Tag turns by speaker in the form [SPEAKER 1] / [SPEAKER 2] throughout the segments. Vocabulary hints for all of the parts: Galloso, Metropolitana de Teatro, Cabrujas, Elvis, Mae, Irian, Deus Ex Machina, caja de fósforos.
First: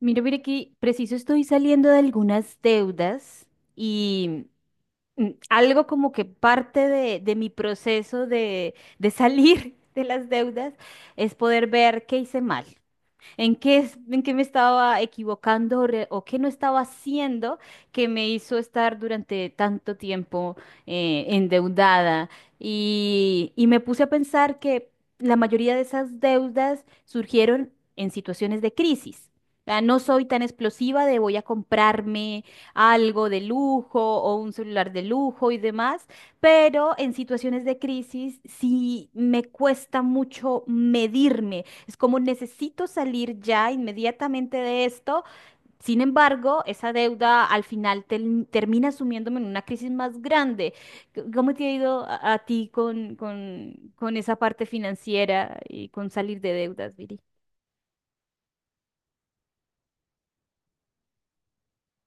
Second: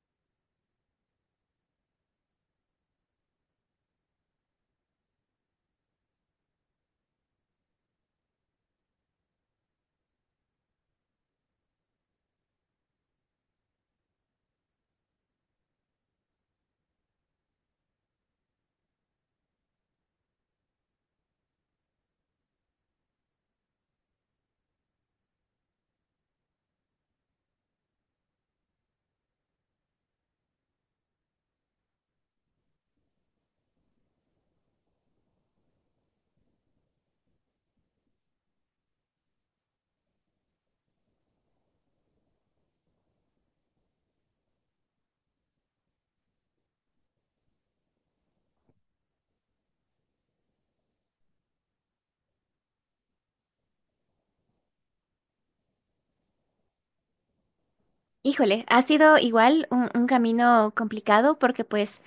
[SPEAKER 1] Mira, mira que preciso estoy saliendo de algunas deudas y algo como que parte de mi proceso de salir de las deudas es poder ver qué hice mal. ¿En qué, en qué me estaba equivocando o, o qué no estaba haciendo que me hizo estar durante tanto tiempo endeudada? Y me puse a pensar que la mayoría de esas deudas surgieron en situaciones de crisis. O sea, no soy tan explosiva de voy a comprarme algo de lujo o un celular de lujo y demás, pero en situaciones de crisis sí me cuesta mucho medirme, es como necesito salir ya inmediatamente de esto. Sin embargo, esa deuda al final termina sumiéndome en una crisis más grande. ¿Cómo te ha ido a ti con esa parte financiera y con salir de deudas, Viri?
[SPEAKER 2] Híjole, ha sido igual un camino complicado porque pues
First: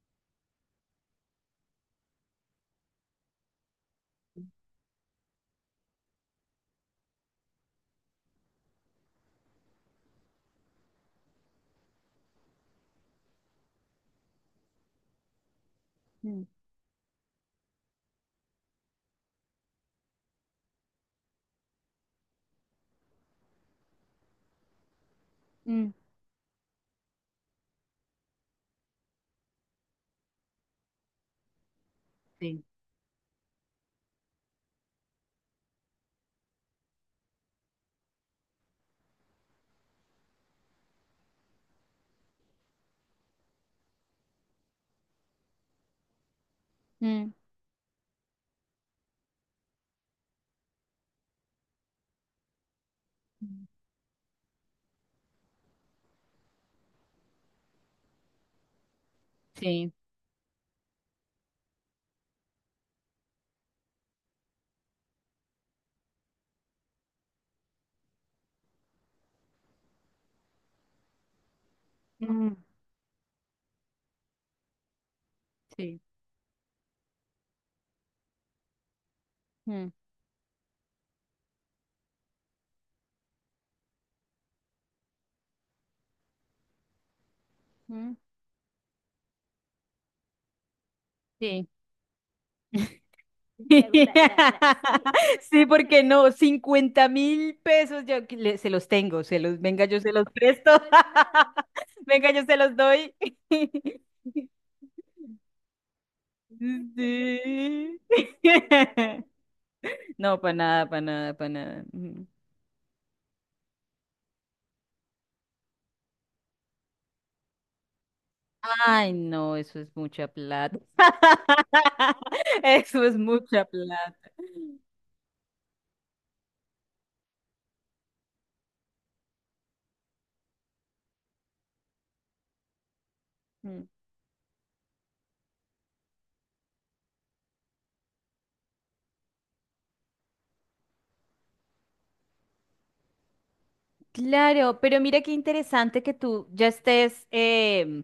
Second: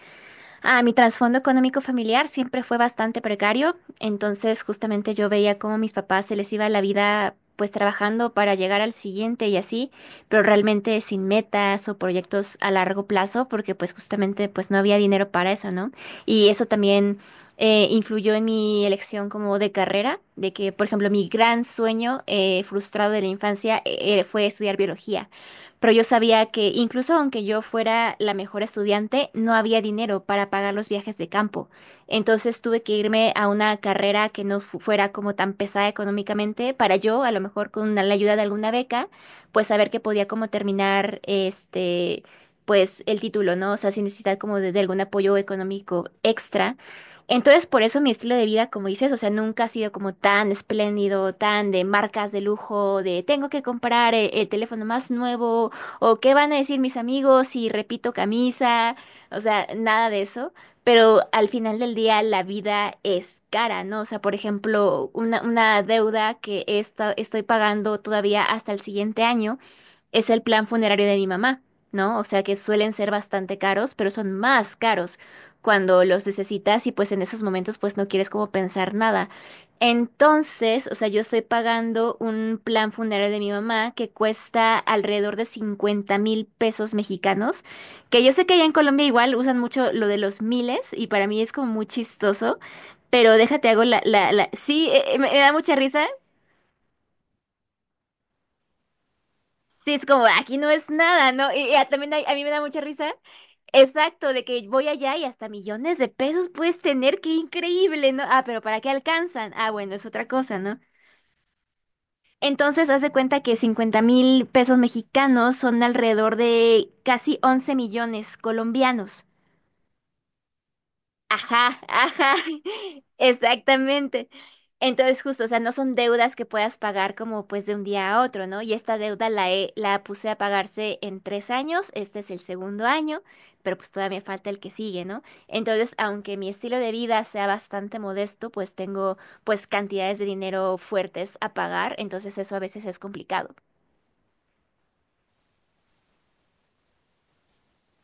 [SPEAKER 2] ah, mi trasfondo económico familiar siempre fue bastante precario, entonces justamente yo veía cómo a mis papás se les iba la vida pues trabajando para llegar al siguiente y así, pero realmente sin metas o proyectos a largo plazo porque pues justamente pues no había dinero para eso, ¿no?
[SPEAKER 1] Mm.
[SPEAKER 2] Y eso también influyó en mi elección como de carrera, de que por ejemplo mi gran sueño frustrado de la infancia fue estudiar biología,
[SPEAKER 1] Mm.
[SPEAKER 2] pero yo sabía que incluso aunque yo fuera la mejor estudiante, no había dinero para pagar los viajes de campo. Entonces
[SPEAKER 1] Sí.
[SPEAKER 2] tuve que irme a una carrera que no fu- fuera como tan pesada económicamente para yo, a lo mejor con la ayuda de alguna beca, pues saber que podía como terminar este, pues el título, ¿no? O sea, sin necesidad como de algún apoyo económico extra.
[SPEAKER 1] Mm.
[SPEAKER 2] Entonces, por eso mi estilo de vida, como dices, o sea, nunca ha sido como tan espléndido, tan de marcas de lujo, de tengo que comprar el teléfono más nuevo o qué van a decir mis amigos si repito camisa, o sea,
[SPEAKER 1] Sí.
[SPEAKER 2] nada de eso. Pero al final del día la vida es cara, ¿no? O sea, por ejemplo, una deuda que estoy pagando todavía hasta el siguiente año es el plan funerario de mi mamá, ¿no? O
[SPEAKER 1] Sí.
[SPEAKER 2] sea
[SPEAKER 1] Mm.
[SPEAKER 2] que suelen ser bastante caros, pero son más caros
[SPEAKER 1] Sí.
[SPEAKER 2] cuando los necesitas y pues en esos momentos pues no quieres como pensar nada.
[SPEAKER 1] Mm.
[SPEAKER 2] Entonces, o sea, yo estoy pagando un plan funerario de mi mamá que cuesta alrededor de 50,000 pesos mexicanos,
[SPEAKER 1] Mm.
[SPEAKER 2] que yo sé que allá en Colombia igual usan mucho lo de los miles y para mí es
[SPEAKER 1] Sí.
[SPEAKER 2] como muy chistoso. Pero déjate,
[SPEAKER 1] Bla,
[SPEAKER 2] hago
[SPEAKER 1] bla, bla,
[SPEAKER 2] Sí,
[SPEAKER 1] bla.
[SPEAKER 2] me da
[SPEAKER 1] Sí,
[SPEAKER 2] mucha
[SPEAKER 1] porque
[SPEAKER 2] risa.
[SPEAKER 1] no, 50.000 pesos yo que se los tengo, se los, venga,
[SPEAKER 2] Sí,
[SPEAKER 1] yo
[SPEAKER 2] es
[SPEAKER 1] se los
[SPEAKER 2] como, aquí no
[SPEAKER 1] presto,
[SPEAKER 2] es nada, ¿no? Y, y a- también hay-
[SPEAKER 1] venga,
[SPEAKER 2] a
[SPEAKER 1] yo
[SPEAKER 2] mí me
[SPEAKER 1] se
[SPEAKER 2] da
[SPEAKER 1] los
[SPEAKER 2] mucha risa.
[SPEAKER 1] doy.
[SPEAKER 2] Exacto, de que voy allá y hasta millones de pesos puedes tener, qué
[SPEAKER 1] Sí.
[SPEAKER 2] increíble, ¿no? Ah, pero ¿para qué alcanzan? Ah, bueno, es otra
[SPEAKER 1] No, para
[SPEAKER 2] cosa, ¿no?
[SPEAKER 1] nada, para nada, para nada. Ujú.
[SPEAKER 2] Entonces, haz de cuenta que 50,000 pesos mexicanos son alrededor de casi 11 millones
[SPEAKER 1] Ay,
[SPEAKER 2] colombianos.
[SPEAKER 1] no, eso es mucha plata.
[SPEAKER 2] Ajá, ajá,
[SPEAKER 1] Eso es mucha plata.
[SPEAKER 2] exactamente. Entonces, justo, o sea, no son deudas que puedas pagar como pues de un día a otro, ¿no? Y esta deuda la puse a pagarse en 3 años, este es el segundo año, pero
[SPEAKER 1] Mm.
[SPEAKER 2] pues todavía falta el que sigue, ¿no? Entonces, aunque mi estilo de vida sea bastante modesto, pues tengo pues cantidades de dinero fuertes a pagar, entonces eso a veces es complicado.
[SPEAKER 1] Claro, pero mira qué interesante que tú ya estés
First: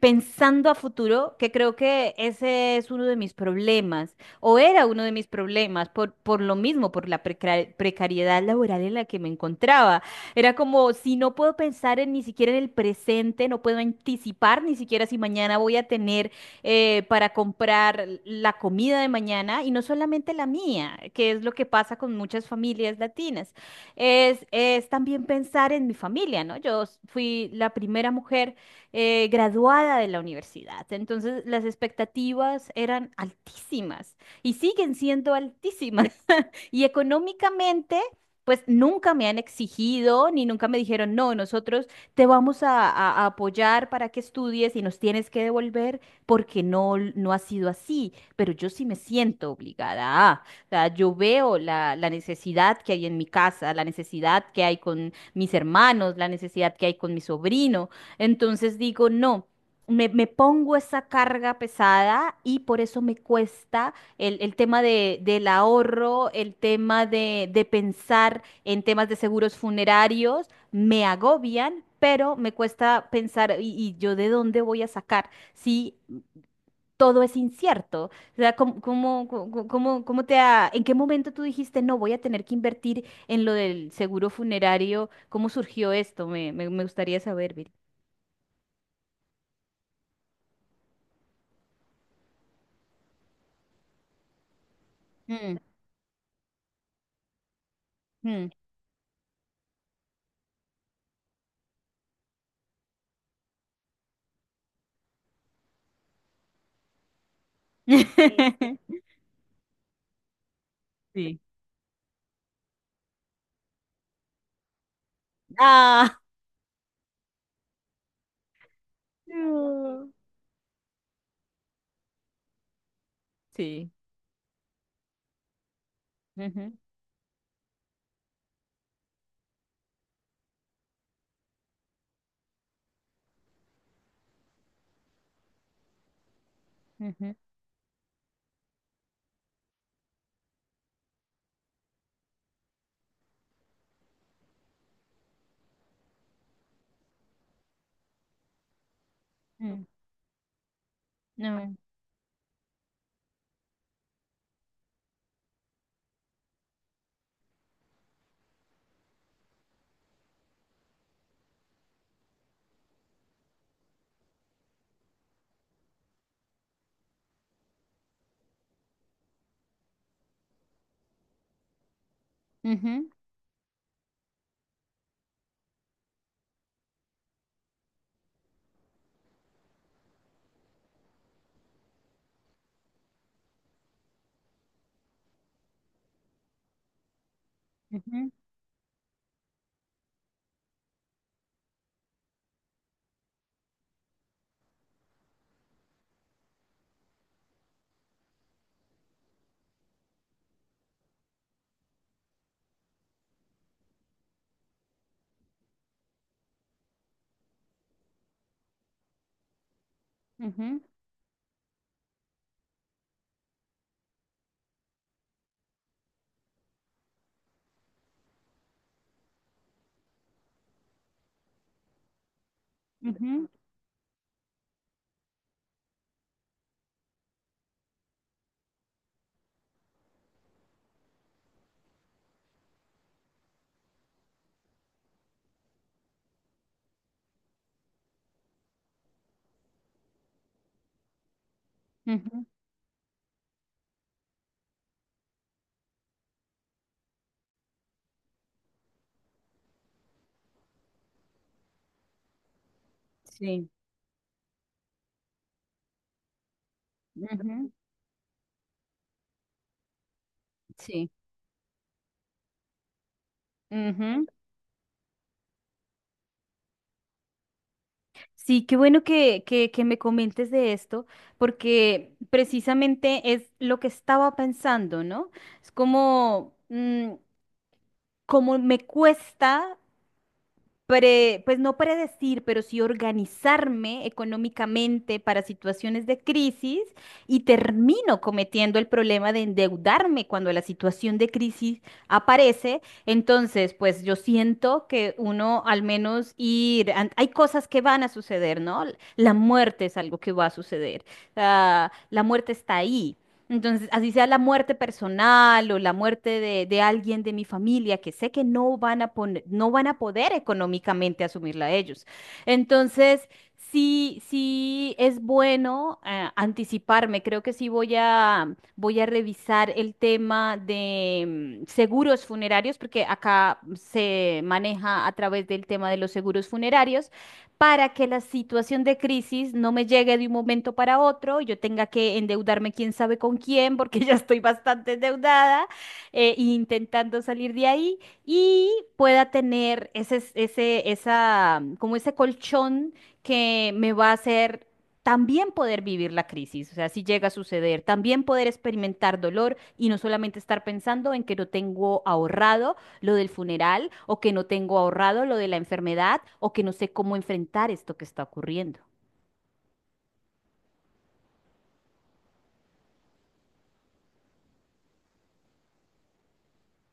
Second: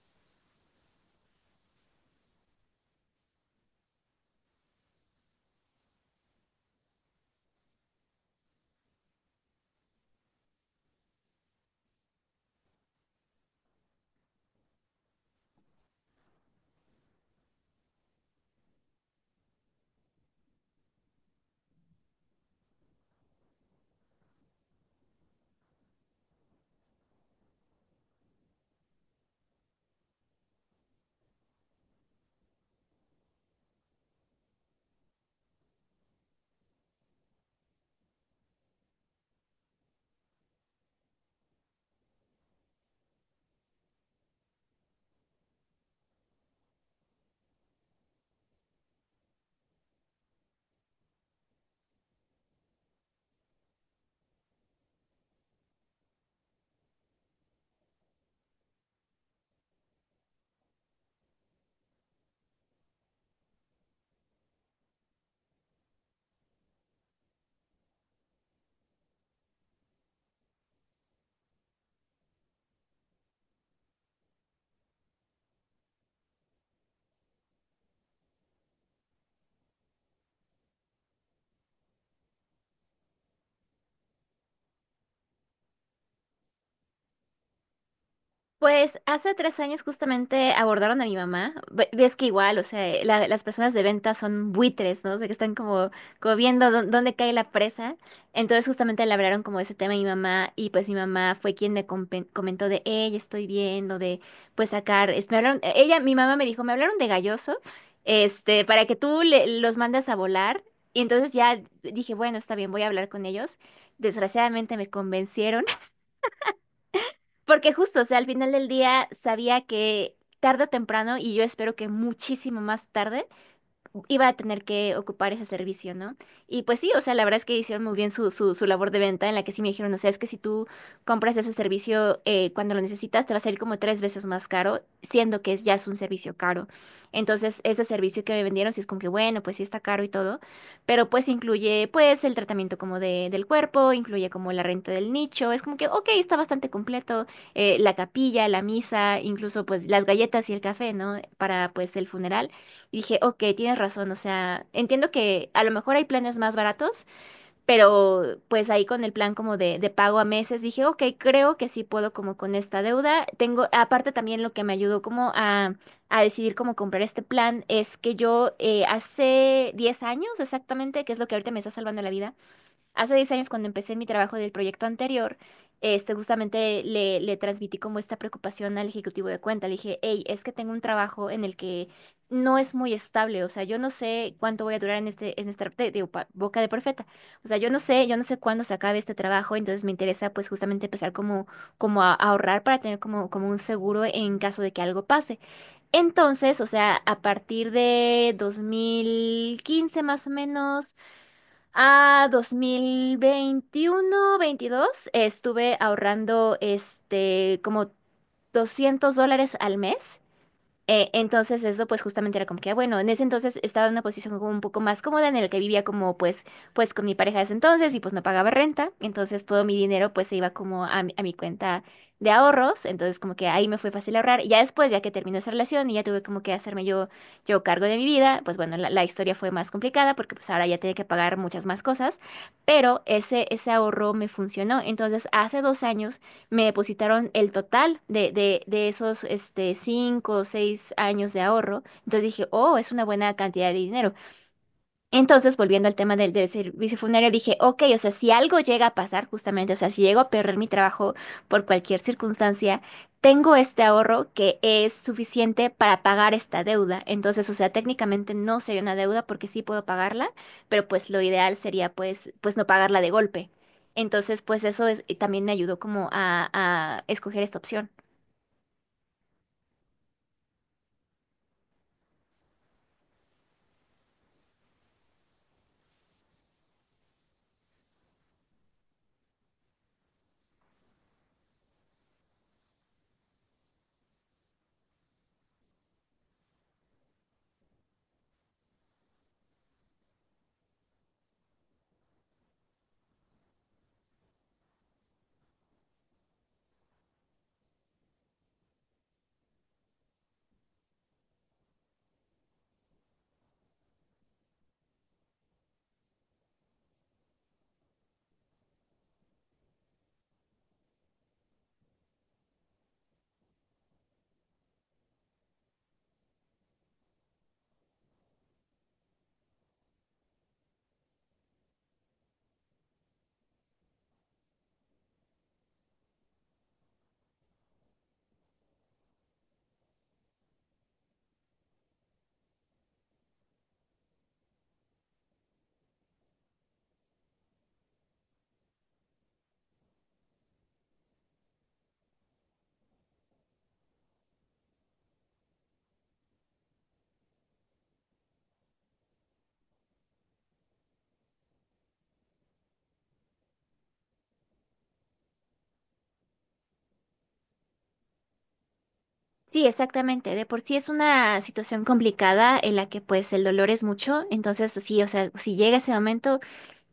[SPEAKER 1] pensando a futuro, que creo que ese es uno de mis problemas, o era uno de mis problemas, por lo mismo, por la precariedad laboral en la que me encontraba. Era como si no puedo pensar en, ni siquiera en el presente, no puedo anticipar ni siquiera si mañana voy a tener para comprar la comida de mañana, y no solamente la mía, que es lo que pasa con muchas familias latinas, es también pensar en mi familia, ¿no? Fui la primera mujer graduada de la universidad, entonces las expectativas eran altísimas y siguen siendo altísimas. Y económicamente, pues nunca me han exigido ni nunca me dijeron, no, nosotros te vamos a, a apoyar para que estudies y nos tienes que devolver porque no, no ha sido así. Pero yo sí me siento obligada. A. O sea, yo veo la, la necesidad que hay en mi casa, la necesidad que hay con mis hermanos, la necesidad que hay con mi sobrino. Entonces digo, no. Me pongo esa carga pesada y por eso me cuesta el tema de, del ahorro, el tema de pensar en temas de seguros funerarios, me agobian, pero me cuesta pensar, y yo de dónde voy a sacar si todo es incierto? O sea, cómo te en qué momento tú dijiste, no, voy a tener que invertir en lo del seguro funerario? ¿Cómo surgió esto? Me gustaría saber, Viri.
[SPEAKER 2] Pues hace 3 años justamente abordaron a mi mamá. Ves que igual, o sea, las personas de venta son buitres, ¿no? O sea, que están
[SPEAKER 1] Mm.
[SPEAKER 2] como, como viendo dónde cae la presa.
[SPEAKER 1] Mm.
[SPEAKER 2] Entonces justamente le hablaron como de ese tema a mi mamá y pues mi mamá fue quien me comentó de, ella estoy viendo, de pues sacar, me hablaron, ella, mi mamá me dijo, me hablaron de Galloso, este, para que tú los mandes a volar. Y entonces
[SPEAKER 1] Sí.
[SPEAKER 2] ya dije, bueno, está bien, voy a hablar con ellos. Desgraciadamente me convencieron.
[SPEAKER 1] Ah.
[SPEAKER 2] Porque justo, o sea, al final del día sabía
[SPEAKER 1] No.
[SPEAKER 2] que tarde o temprano, y yo espero que muchísimo más tarde,
[SPEAKER 1] Sí.
[SPEAKER 2] iba a tener que ocupar ese servicio, ¿no? Y
[SPEAKER 1] Ujú.
[SPEAKER 2] pues sí, o sea, la verdad es que hicieron muy bien su labor de venta en la que sí me dijeron, o sea, es que si tú compras ese servicio cuando lo necesitas, te va a salir como 3 veces más caro, siendo que es, ya es un servicio caro.
[SPEAKER 1] Ujú.
[SPEAKER 2] Entonces, ese servicio que me vendieron, sí es como que, bueno, pues sí está caro y todo, pero pues incluye pues el tratamiento como del cuerpo, incluye como la renta del nicho, es como que, ok, está bastante completo, la capilla, la misa, incluso
[SPEAKER 1] Ujú.
[SPEAKER 2] pues las galletas y el café, ¿no? Para
[SPEAKER 1] No.
[SPEAKER 2] pues el funeral. Y dije, ok, tienes razón, o sea, entiendo que a lo mejor hay planes más baratos, pero pues ahí con el plan como de pago a meses, dije, ok, creo que sí puedo como con esta deuda. Tengo, aparte también lo que me ayudó como a decidir cómo comprar este plan es que yo hace 10 años exactamente, que es lo que ahorita me está salvando la vida.
[SPEAKER 1] Ujú.
[SPEAKER 2] Hace 10 años, cuando empecé mi trabajo del proyecto anterior, este, justamente le transmití como esta preocupación al ejecutivo de cuenta. Le dije, hey, es que tengo un trabajo en el que no es muy estable. O sea, yo no sé cuánto voy a durar en este, en esta, digo, boca de profeta. O sea, yo no
[SPEAKER 1] Ujú.
[SPEAKER 2] sé cuándo se acabe este trabajo. Entonces me interesa, pues, justamente empezar como a ahorrar para tener como un seguro en caso de que algo pase. Entonces, o sea, a partir de 2015 más o menos. A 2021, 22, estuve ahorrando este como $200 al mes,
[SPEAKER 1] Ujú.
[SPEAKER 2] entonces eso pues justamente era como que, ah, bueno, en ese entonces estaba en una posición como un poco más cómoda en el que vivía como pues con mi pareja de ese entonces y pues no pagaba renta, entonces todo mi dinero pues se iba como a mi cuenta de ahorros, entonces como que
[SPEAKER 1] Ujú.
[SPEAKER 2] ahí me fue fácil ahorrar y ya después, ya que terminó esa relación y ya tuve como que hacerme yo cargo de mi vida, pues bueno, la historia fue más complicada porque pues ahora ya tenía que pagar muchas más cosas, pero ese ahorro me funcionó, entonces hace 2 años me depositaron el total de esos este, 5 o 6 años de ahorro. Entonces
[SPEAKER 1] Ujú.
[SPEAKER 2] dije, oh, es una buena cantidad de dinero. Entonces, volviendo al tema del servicio funerario, dije, ok, o sea, si algo llega a pasar, justamente, o sea, si llego a perder mi trabajo por cualquier circunstancia, tengo
[SPEAKER 1] Sí.
[SPEAKER 2] este ahorro que es suficiente para pagar esta deuda. Entonces, o
[SPEAKER 1] Ujú.
[SPEAKER 2] sea, técnicamente no sería una deuda porque sí puedo pagarla, pero pues
[SPEAKER 1] Sí.
[SPEAKER 2] lo ideal sería pues no pagarla de golpe.
[SPEAKER 1] Ujú.
[SPEAKER 2] Entonces, pues eso es, también me ayudó como a escoger esta opción.
[SPEAKER 1] Sí, qué bueno que me comentes de esto, porque precisamente es lo que estaba pensando, ¿no? Es como, mm, como me cuesta, pues no predecir, pero sí organizarme económicamente para situaciones de crisis y termino cometiendo el problema de endeudarme cuando la situación de crisis aparece. Entonces, pues yo siento que uno al menos ir, hay cosas que van a suceder, ¿no? La muerte es algo que va a suceder. Ah, la muerte está ahí. Entonces, así sea la muerte personal o la muerte de alguien de mi familia, que sé que no van a poner, no van a poder económicamente asumirla ellos. Entonces, sí es bueno anticiparme. Creo que sí voy a, voy a revisar el tema de seguros funerarios, porque acá se maneja a través del tema de los seguros funerarios para que la situación de crisis no me llegue de un momento para otro, yo tenga que endeudarme quién sabe con quién, porque ya estoy bastante endeudada, intentando salir de ahí y pueda tener como ese colchón que me va a hacer también poder vivir la crisis, o sea, si llega a suceder, también poder experimentar dolor y no solamente estar pensando en que no tengo ahorrado lo del funeral o que no tengo ahorrado lo de la enfermedad o que no sé cómo enfrentar esto que está ocurriendo.
[SPEAKER 2] Sí, exactamente. De por sí es una situación complicada en la que pues el dolor es mucho. Entonces, sí, o sea, si llega ese momento,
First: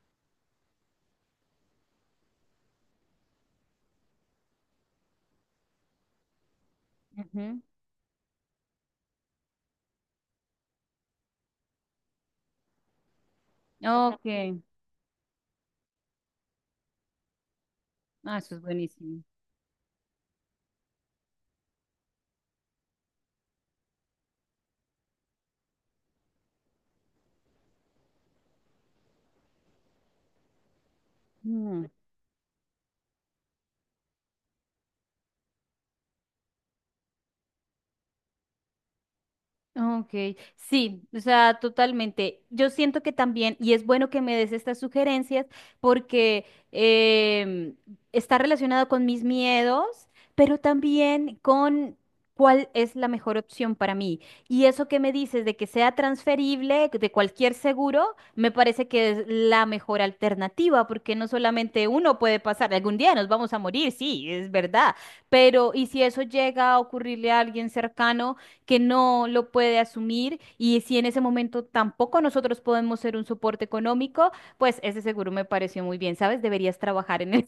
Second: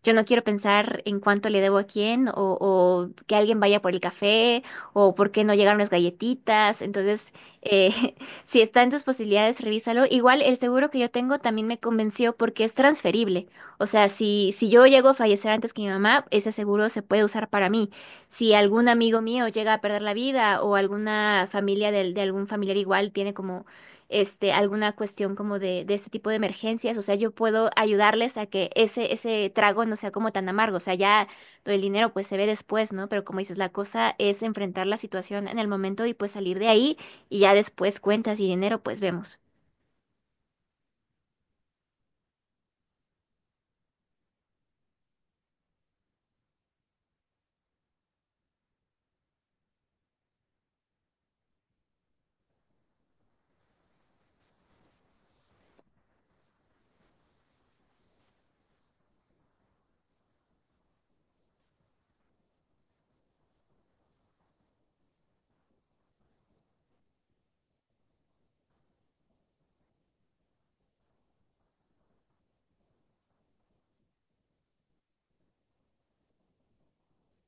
[SPEAKER 2] yo no quiero pensar en cuánto le debo a quién o que alguien vaya por el café o por qué no llegaron las galletitas. Entonces,
[SPEAKER 1] Ujú.
[SPEAKER 2] eh, si está en tus posibilidades, revísalo. Igual el seguro que yo tengo también me convenció porque es transferible. O sea,
[SPEAKER 1] Ok.
[SPEAKER 2] si yo llego a fallecer antes que mi mamá, ese seguro se puede usar para mí.
[SPEAKER 1] Ah,
[SPEAKER 2] Si
[SPEAKER 1] eso es
[SPEAKER 2] algún amigo
[SPEAKER 1] buenísimo.
[SPEAKER 2] mío llega a perder la vida o alguna familia de, algún familiar igual tiene como este, alguna cuestión como de este tipo de emergencias. O sea, yo puedo ayudarles a que ese trago no sea como tan amargo. O sea, ya lo del
[SPEAKER 1] Mm.
[SPEAKER 2] dinero pues se ve después, ¿no? Pero como dices, la cosa es enfrentar la situación en el momento y pues salir de ahí y ya después cuentas y dinero pues vemos.
[SPEAKER 1] Ok, sí, o sea, totalmente. Yo siento que también, y es bueno que me des estas sugerencias porque em, está relacionado con mis miedos, pero también con cuál es la mejor opción para mí. Y eso que me dices de que sea transferible de cualquier seguro, me parece que es la mejor alternativa porque no solamente uno puede pasar, algún día nos vamos a morir, sí, es verdad, pero ¿y si eso llega a ocurrirle a alguien cercano que no lo puede asumir y si en ese momento tampoco nosotros podemos ser un soporte económico? Pues ese seguro me pareció muy bien, ¿sabes? Deberías trabajar en él.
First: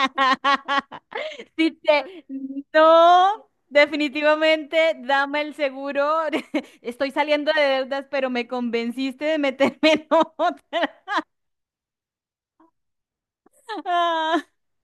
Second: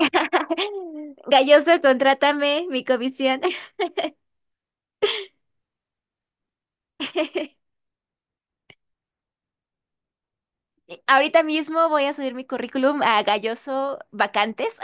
[SPEAKER 1] Si
[SPEAKER 2] Galloso,
[SPEAKER 1] te-
[SPEAKER 2] contrátame, mi comisión.
[SPEAKER 1] No, definitivamente, dame el seguro. Estoy saliendo de deudas, pero me convenciste de meterme en otra.
[SPEAKER 2] Ahorita mismo voy a subir mi currículum a Galloso Vacantes.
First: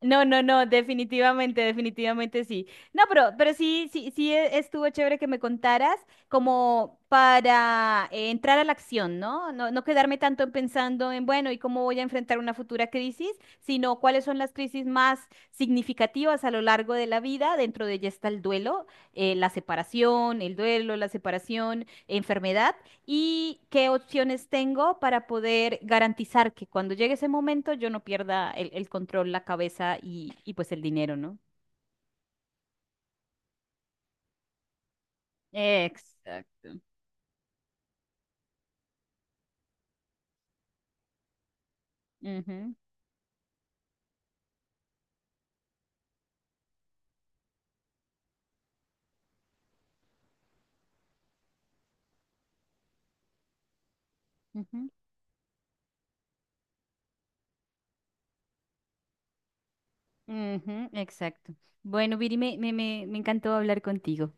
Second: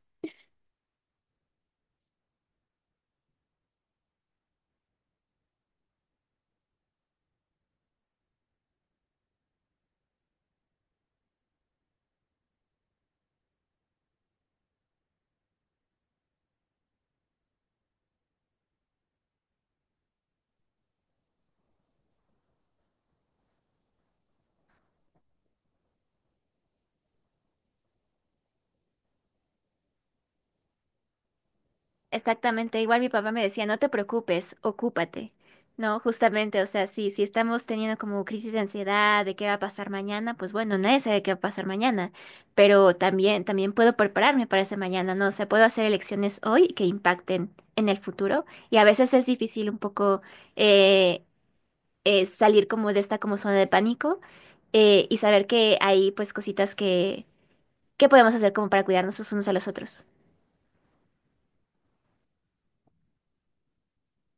[SPEAKER 1] No, no, no, definitivamente, definitivamente sí. No, pero sí estuvo chévere que me contaras como para entrar a la acción, ¿no? No, no quedarme tanto en pensando en, bueno, ¿y cómo voy a enfrentar una futura crisis? Sino cuáles son las crisis más significativas a lo largo de la vida. Dentro de ella está el duelo, la separación, el duelo, la separación, enfermedad. ¿Y qué opciones tengo para poder garantizar que cuando llegue ese momento yo no pierda el control, la cabeza y pues el dinero, ¿no?
[SPEAKER 2] Exactamente, igual mi papá me decía, no te preocupes, ocúpate, ¿no? Justamente, o
[SPEAKER 1] Exacto.
[SPEAKER 2] sea, sí, si estamos teniendo como crisis de ansiedad de qué va a pasar mañana, pues bueno, nadie sabe qué va a pasar mañana,
[SPEAKER 1] Ujú,
[SPEAKER 2] pero también, también puedo prepararme para ese mañana, ¿no? O sea, puedo hacer elecciones hoy que impacten en el futuro y a veces es difícil un poco eh, salir como de esta como zona de pánico,
[SPEAKER 1] ujú,
[SPEAKER 2] y saber que hay pues cositas que podemos hacer como para cuidarnos los unos a los otros.
[SPEAKER 1] exacto. Bueno, Viri, me encantó hablar contigo.